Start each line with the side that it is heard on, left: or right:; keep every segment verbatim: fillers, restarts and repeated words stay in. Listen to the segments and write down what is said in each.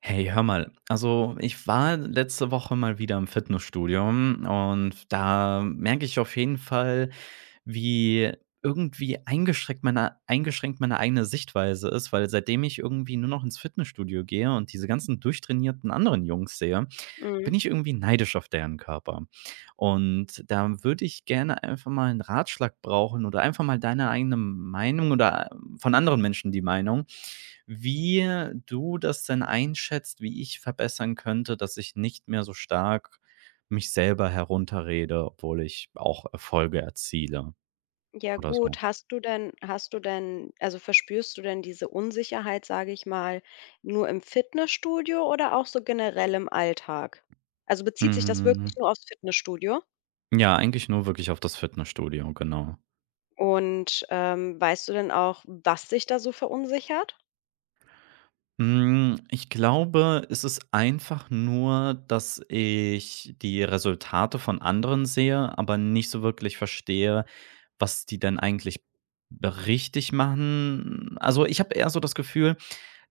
right: Hey, hör mal. Also, ich war letzte Woche mal wieder im Fitnessstudio und da merke ich auf jeden Fall, wie irgendwie eingeschränkt meine, eingeschränkt meine eigene Sichtweise ist, weil seitdem ich irgendwie nur noch ins Fitnessstudio gehe und diese ganzen durchtrainierten anderen Jungs sehe, bin
left: Mhm.
right: ich irgendwie neidisch auf deren Körper. Und da würde ich gerne einfach mal einen Ratschlag brauchen oder einfach mal deine eigene Meinung oder äh, von anderen Menschen die Meinung, wie du das denn einschätzt, wie ich verbessern könnte, dass ich nicht mehr so stark mich selber herunterrede, obwohl ich auch Erfolge erziele
left: Ja
right: oder so.
left: gut, hast du denn hast du denn also verspürst du denn diese Unsicherheit, sage ich mal, nur im Fitnessstudio oder auch so generell im Alltag? Also bezieht sich das wirklich
right: Mhm.
left: nur aufs Fitnessstudio?
right: Ja, eigentlich nur wirklich auf das Fitnessstudio, genau.
left: Und, ähm, weißt du denn auch, was dich da so verunsichert?
right: Hm, ich glaube, es ist einfach nur, dass ich die Resultate von anderen sehe, aber nicht so wirklich verstehe, was die denn eigentlich richtig machen. Also, ich habe eher so das Gefühl,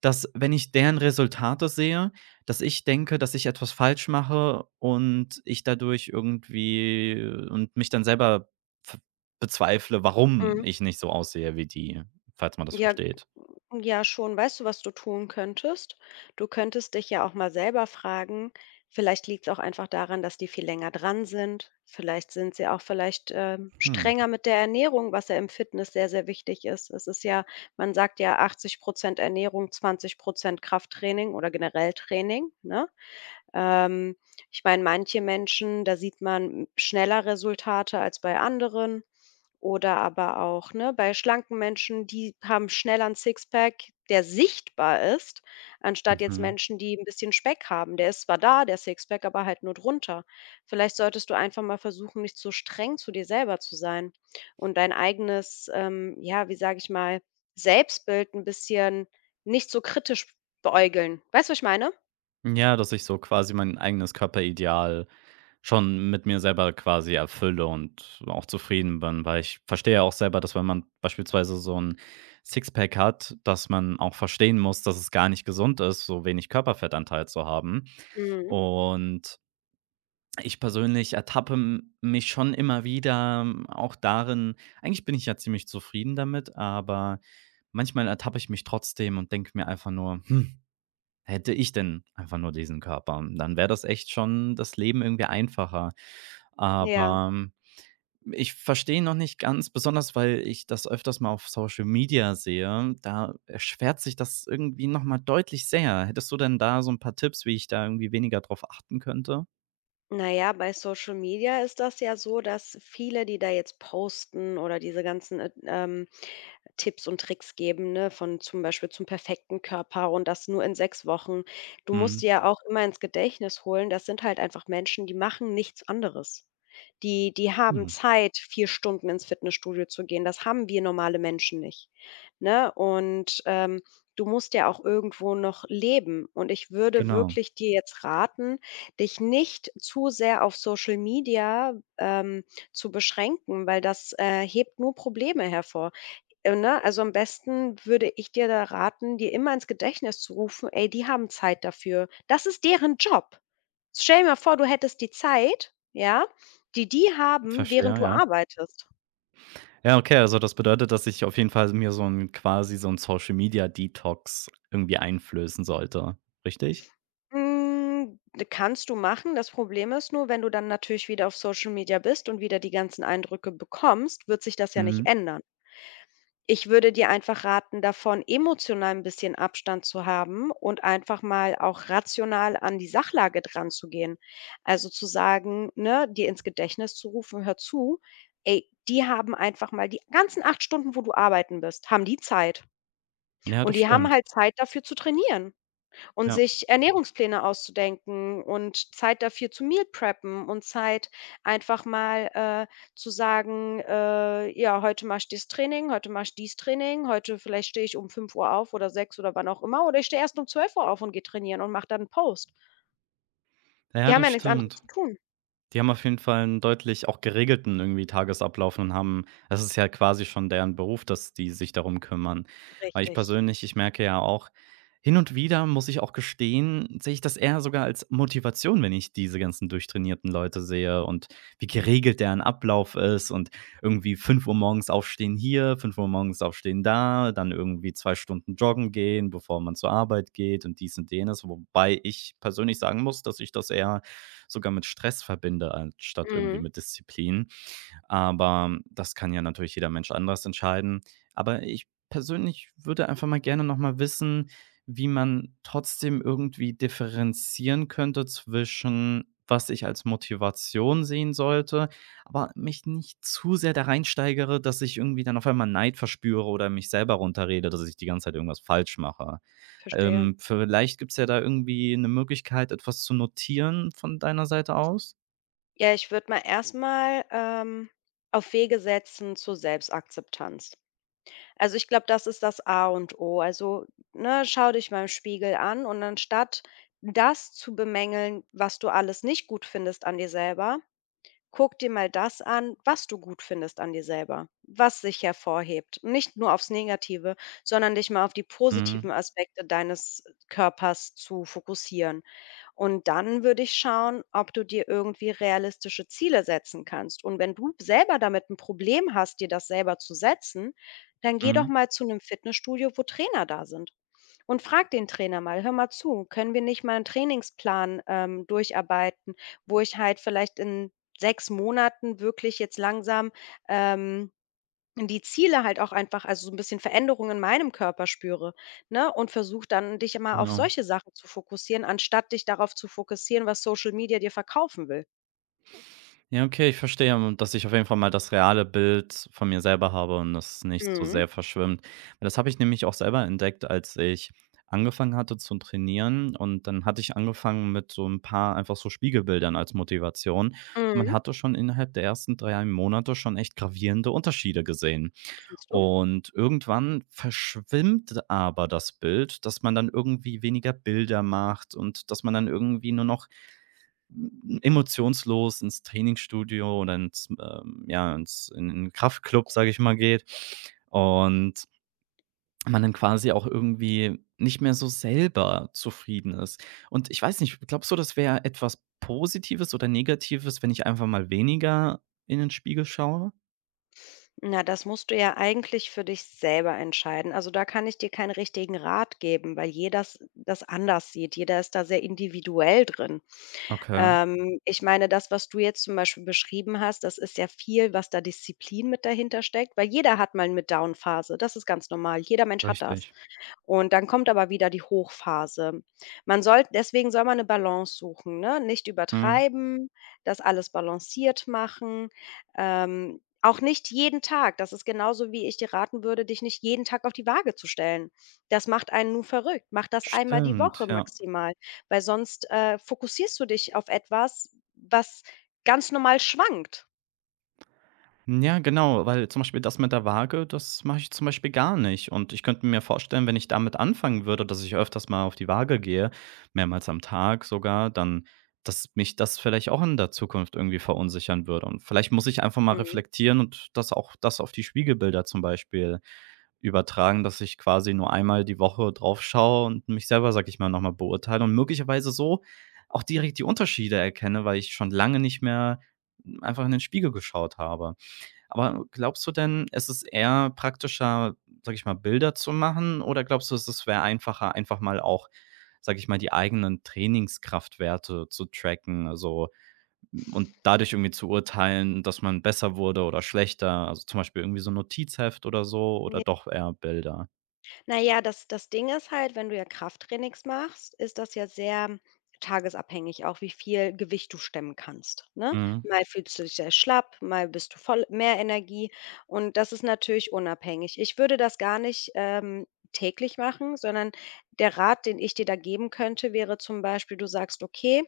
right: dass, wenn ich deren Resultate sehe, dass ich denke, dass ich etwas falsch mache und ich dadurch irgendwie und mich dann selber v bezweifle, warum
left: Mhm.
right: ich nicht so aussehe wie die, falls man das
left: Ja,
right: versteht.
left: mm, ja schon. Weißt du, was du tun könntest? Du könntest dich ja auch mal selber fragen, vielleicht liegt es auch einfach daran, dass die viel länger dran sind. Vielleicht sind sie auch vielleicht, ähm,
right: Hm,
left: strenger mit der Ernährung, was ja im Fitness sehr, sehr wichtig ist. Es ist ja man sagt ja achtzig Prozent Ernährung, zwanzig Prozent Krafttraining oder generell Training, ne? Ähm, Ich meine, manche Menschen, da sieht man schneller Resultate als bei anderen oder aber auch, ne, bei schlanken Menschen, die haben schnell 'n Sixpack, der sichtbar ist, anstatt jetzt
right: mhm.
left: Menschen, die ein bisschen Speck haben. Der ist zwar da, der Sixpack, aber halt nur drunter. Vielleicht solltest du einfach mal versuchen, nicht so streng zu dir selber zu sein und dein eigenes, ähm, ja, wie sage ich mal, Selbstbild ein bisschen nicht so kritisch beäugeln. Weißt du, was ich meine?
right: Ja, dass ich so quasi mein eigenes Körperideal schon mit mir selber quasi erfülle und auch zufrieden bin, weil ich verstehe ja auch selber, dass, wenn man beispielsweise so ein Sixpack hat, dass man auch verstehen muss, dass es gar nicht gesund ist, so wenig Körperfettanteil zu haben.
left: Mhm,
right: Und ich persönlich ertappe m mich schon immer wieder ähm, auch darin, eigentlich bin ich ja ziemlich zufrieden damit, aber manchmal ertappe ich mich trotzdem und denke mir einfach nur: Hätte ich denn einfach nur diesen Körper, dann wäre das echt schon das Leben irgendwie einfacher.
left: ja.
right: Aber ähm, ich verstehe noch nicht ganz, besonders weil ich das öfters mal auf Social Media sehe, da erschwert sich das irgendwie noch mal deutlich sehr. Hättest du denn da so ein paar Tipps, wie ich da irgendwie weniger drauf achten könnte?
left: Naja, bei Social Media ist das ja so, dass viele, die da jetzt posten oder diese ganzen äh, ähm, Tipps und Tricks geben, ne, von zum Beispiel zum perfekten Körper und das nur in sechs Wochen. Du musst
right: Mhm.
left: dir ja auch immer ins Gedächtnis holen, das sind halt einfach Menschen, die machen nichts anderes. Die die haben
right: Mhm.
left: Zeit, vier Stunden ins Fitnessstudio zu gehen. Das haben wir normale Menschen nicht, ne? Und, ähm, du musst ja auch irgendwo noch leben. Und ich würde
right: Genau.
left: wirklich dir jetzt raten, dich nicht zu sehr auf Social Media, ähm, zu beschränken, weil das, äh, hebt nur Probleme hervor. Äh, ne, also am besten würde ich dir da raten, dir immer ins Gedächtnis zu rufen: „Ey, die haben Zeit dafür. Das ist deren Job.“ Stell dir mal vor, du hättest die Zeit, ja, die die haben, während
right: Verstehe,
left: du
right: ja.
left: arbeitest.
right: Ja, okay, also das bedeutet, dass ich auf jeden Fall mir so ein quasi so ein Social Media Detox irgendwie einflößen sollte, richtig?
left: Hm, kannst du machen. Das Problem ist nur, wenn du dann natürlich wieder auf Social Media bist und wieder die ganzen Eindrücke bekommst, wird sich das ja nicht
right: Mhm.
left: ändern. Ich würde dir einfach raten, davon emotional ein bisschen Abstand zu haben und einfach mal auch rational an die Sachlage dranzugehen. Also, zu sagen, ne dir ins Gedächtnis zu rufen: „Hör zu, ey, die haben einfach mal die ganzen acht Stunden, wo du arbeiten bist, haben die Zeit.
right: Ja,
left: Und
right: das
left: die haben
right: stimmt.
left: halt Zeit dafür zu trainieren.“ und
right: Ja.
left: sich Ernährungspläne auszudenken und Zeit dafür zu Meal Preppen und Zeit einfach mal, äh, zu sagen, äh: „Ja, heute mache ich das Training, heute mache ich dies Training, heute vielleicht stehe ich um fünf Uhr auf oder sechs oder wann auch immer oder ich stehe erst um zwölf Uhr auf und gehe trainieren und mache dann 'n Post.“
right: Ja,
left: Die haben
right: das
left: ja nichts anderes
right: stimmt.
left: zu tun.
right: Die haben auf jeden Fall einen deutlich auch geregelten irgendwie Tagesablauf und haben, das ist ja quasi schon deren Beruf, dass die sich darum kümmern. Weil ich
left: Richtig.
right: persönlich, ich merke ja auch, hin und wieder, muss ich auch gestehen, sehe ich das eher sogar als Motivation, wenn ich diese ganzen durchtrainierten Leute sehe und wie geregelt deren Ablauf ist und irgendwie fünf Uhr morgens aufstehen hier, fünf Uhr morgens aufstehen da, dann irgendwie zwei Stunden joggen gehen, bevor man zur Arbeit geht und dies und jenes. Wobei ich persönlich sagen muss, dass ich das eher sogar mit Stress verbinde, anstatt irgendwie
left: Mhm,
right: mit Disziplin. Aber das kann ja natürlich jeder Mensch anders entscheiden. Aber ich persönlich würde einfach mal gerne noch mal wissen, wie man trotzdem irgendwie differenzieren könnte zwischen was ich als Motivation sehen sollte, aber mich nicht zu sehr da reinsteigere, dass ich irgendwie dann auf einmal Neid verspüre oder mich selber runterrede, dass ich die ganze Zeit irgendwas falsch mache.
left: verstehe.
right: Ähm, vielleicht gibt's ja da irgendwie eine Möglichkeit, etwas zu notieren von deiner Seite aus?
left: Ja, ich würde mal erstmal ähm, auf Wege setzen zur Selbstakzeptanz. Also, ich glaube, das ist das A und O. Also, ne, schau dich mal im Spiegel an und anstatt das zu bemängeln, was du alles nicht gut findest an dir selber, guck dir mal das an, was du gut findest an dir selber, was sich hervorhebt. Nicht nur aufs Negative, sondern dich mal auf die positiven
right: Mhm,
left: Aspekte deines Körpers zu fokussieren. Und dann würde ich schauen, ob du dir irgendwie realistische Ziele setzen kannst. Und wenn du selber damit ein Problem hast, dir das selber zu setzen, dann geh doch
right: mhm,
left: mal zu einem Fitnessstudio, wo Trainer da sind. Und frag den Trainer mal, hör mal zu, können wir nicht mal einen Trainingsplan ähm, durcharbeiten, wo ich halt vielleicht in sechs Monaten wirklich jetzt langsam, ähm, die Ziele halt auch einfach also, so ein bisschen Veränderungen in meinem Körper spüre, ne? Und versuch dann, dich immer auf
right: genau.
left: solche Sachen zu fokussieren, anstatt dich darauf zu fokussieren, was Social Media dir verkaufen will.
right: Ja, okay, ich verstehe, ähm, dass ich auf jeden Fall mal das reale Bild von mir selber habe und das nicht so
left: Mhm,
right: sehr verschwimmt. Weil das habe ich nämlich auch selber entdeckt, als ich angefangen hatte zu trainieren und dann hatte ich angefangen mit so ein paar einfach so Spiegelbildern als Motivation. Man
left: mhm,
right: hatte schon innerhalb der ersten drei Monate schon echt gravierende Unterschiede gesehen.
left: siehst du?
right: Und irgendwann verschwimmt aber das Bild, dass man dann irgendwie weniger Bilder macht und dass man dann irgendwie nur noch hm, emotionslos ins Trainingsstudio oder ins, ähm, ja, ins in 'n Kraftclub, sage ich mal, geht und man dann quasi auch irgendwie nicht mehr so selber zufrieden ist. Und ich weiß nicht, glaubst du, das wäre etwas Positives oder Negatives, wenn ich einfach mal weniger in den Spiegel schaue?
left: Na, das musst du ja eigentlich für dich selber entscheiden. Also, da kann ich dir keinen richtigen Rat geben, weil jeder das anders sieht. Jeder ist da sehr individuell drin.
right: Okay,
left: Ähm, ich meine, das, was du jetzt zum Beispiel beschrieben hast, das ist ja viel, was da Disziplin mit dahinter steckt, weil jeder hat mal eine Down-Phase. Das ist ganz normal. Jeder Mensch hat das.
right: richtig.
left: Und dann kommt aber wieder die Hochphase. Man soll Deswegen soll man eine Balance suchen, ne? Nicht
right: Mhm,
left: übertreiben, das alles balanciert machen, ähm, auch nicht jeden Tag. Das ist genauso, wie ich dir raten würde, dich nicht jeden Tag auf die Waage zu stellen. Das macht einen nur verrückt. Mach das einmal die
right: stimmt,
left: Woche
right: ja.
left: maximal, weil sonst, äh, fokussierst du dich auf etwas, was ganz normal schwankt.
right: Ja, genau, weil zum Beispiel das mit der Waage, das mache ich zum Beispiel gar nicht. Und ich könnte mir vorstellen, wenn ich damit anfangen würde, dass ich öfters mal auf die Waage gehe, mehrmals am Tag sogar, dann, dass mich das vielleicht auch in der Zukunft irgendwie verunsichern würde. Und vielleicht muss ich einfach mal
left: Mhm.
right: reflektieren und das auch das auf die Spiegelbilder zum Beispiel übertragen, dass ich quasi nur einmal die Woche drauf schaue und mich selber, sag ich mal, nochmal beurteile und möglicherweise so auch direkt die Unterschiede erkenne, weil ich schon lange nicht mehr einfach in den Spiegel geschaut habe. Aber glaubst du denn, es ist eher praktischer, sage ich mal, Bilder zu machen, oder glaubst du, es wäre einfacher, einfach mal auch, sage ich mal, die eigenen Trainingskraftwerte zu tracken, also und dadurch irgendwie zu urteilen, dass man besser wurde oder schlechter, also zum Beispiel irgendwie so 'n Notizheft oder so oder doch eher Bilder?
left: Na ja, das das Ding ist halt, wenn du ja Krafttrainings machst, ist das ja sehr tagesabhängig, auch wie viel Gewicht du stemmen kannst, ne?
right: Mhm.
left: Mal fühlst du dich sehr schlapp, mal bist du voll mehr Energie und das ist natürlich unabhängig. Ich würde das gar nicht, ähm, täglich machen, sondern der Rat, den ich dir da geben könnte, wäre zum Beispiel, du sagst: „Okay,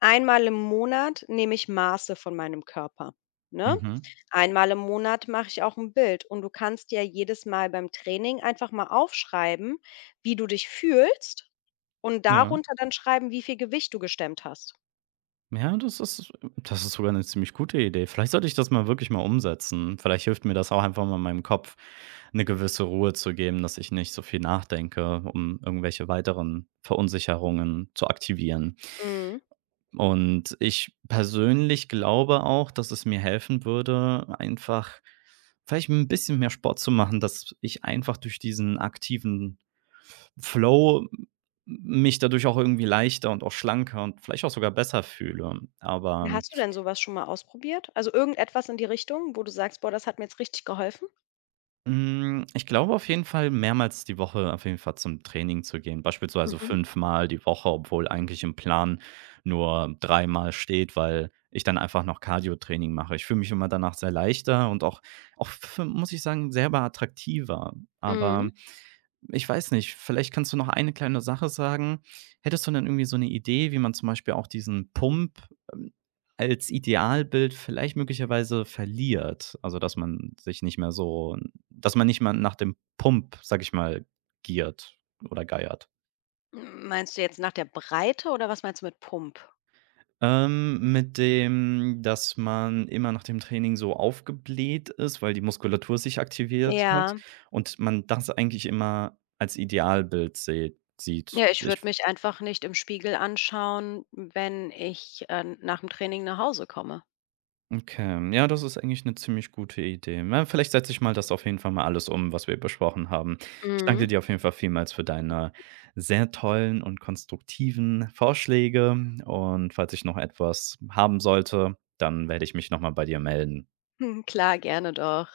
left: einmal im Monat nehme ich Maße von meinem Körper“, ne?
right: Mhm.
left: Einmal im Monat mache ich auch ein Bild und du kannst dir jedes Mal beim Training einfach mal aufschreiben, wie du dich fühlst und
right: Ja.
left: darunter dann schreiben, wie viel Gewicht du gestemmt hast.
right: Ja, das ist das ist sogar eine ziemlich gute Idee. Vielleicht sollte ich das mal wirklich mal umsetzen. Vielleicht hilft mir das auch einfach mal meinem Kopf eine gewisse Ruhe zu geben, dass ich nicht so viel nachdenke, um irgendwelche weiteren Verunsicherungen zu aktivieren.
left: Mhm.
right: Und ich persönlich glaube auch, dass es mir helfen würde, einfach vielleicht ein bisschen mehr Sport zu machen, dass ich einfach durch diesen aktiven Flow mich dadurch auch irgendwie leichter und auch schlanker und vielleicht auch sogar besser fühle. Aber
left: Hast du denn sowas schon mal ausprobiert? Also, irgendetwas in die Richtung, wo du sagst: „Boah, das hat mir jetzt richtig geholfen?“
right: Hm, ich glaube auf jeden Fall mehrmals die Woche auf jeden Fall zum Training zu gehen, beispielsweise
left: Mhm,
right: fünfmal die Woche, obwohl eigentlich im Plan nur dreimal steht, weil ich dann einfach noch Cardio-Training mache. Ich fühle mich immer danach sehr leichter und auch auch f muss ich sagen, selber attraktiver.
left: mhm.
right: Aber ich weiß nicht, vielleicht kannst du noch eine kleine Sache sagen. Hättest du denn irgendwie so eine Idee, wie man zum Beispiel auch diesen Pump, ähm, als Idealbild vielleicht möglicherweise verliert? Also, dass man sich nicht mehr so, dass man nicht mehr nach dem Pump, sag ich mal, giert oder geiert?
left: M meinst du jetzt nach der Breite oder was meinst du mit Pump?
right: Ähm, mit dem, dass man immer nach dem Training so aufgebläht ist, weil die Muskulatur sich aktiviert hat
left: Ja.
right: und man das eigentlich immer als Idealbild seht sieht.
left: Ja, ich
right: Ich
left: würde mich einfach nicht im Spiegel anschauen, wenn ich, äh, nach dem Training nach Hause komme.
right: okay, ja, das ist eigentlich eine ziemlich gute Idee. Na, vielleicht setze ich mal das auf jeden Fall mal alles um, was wir besprochen haben. Ich danke
left: Mhm.
right: dir auf jeden Fall vielmals für deine sehr tollen und konstruktiven Vorschläge und falls ich noch etwas haben sollte, dann werde ich mich noch mal bei dir melden.
left: Klar, gerne doch.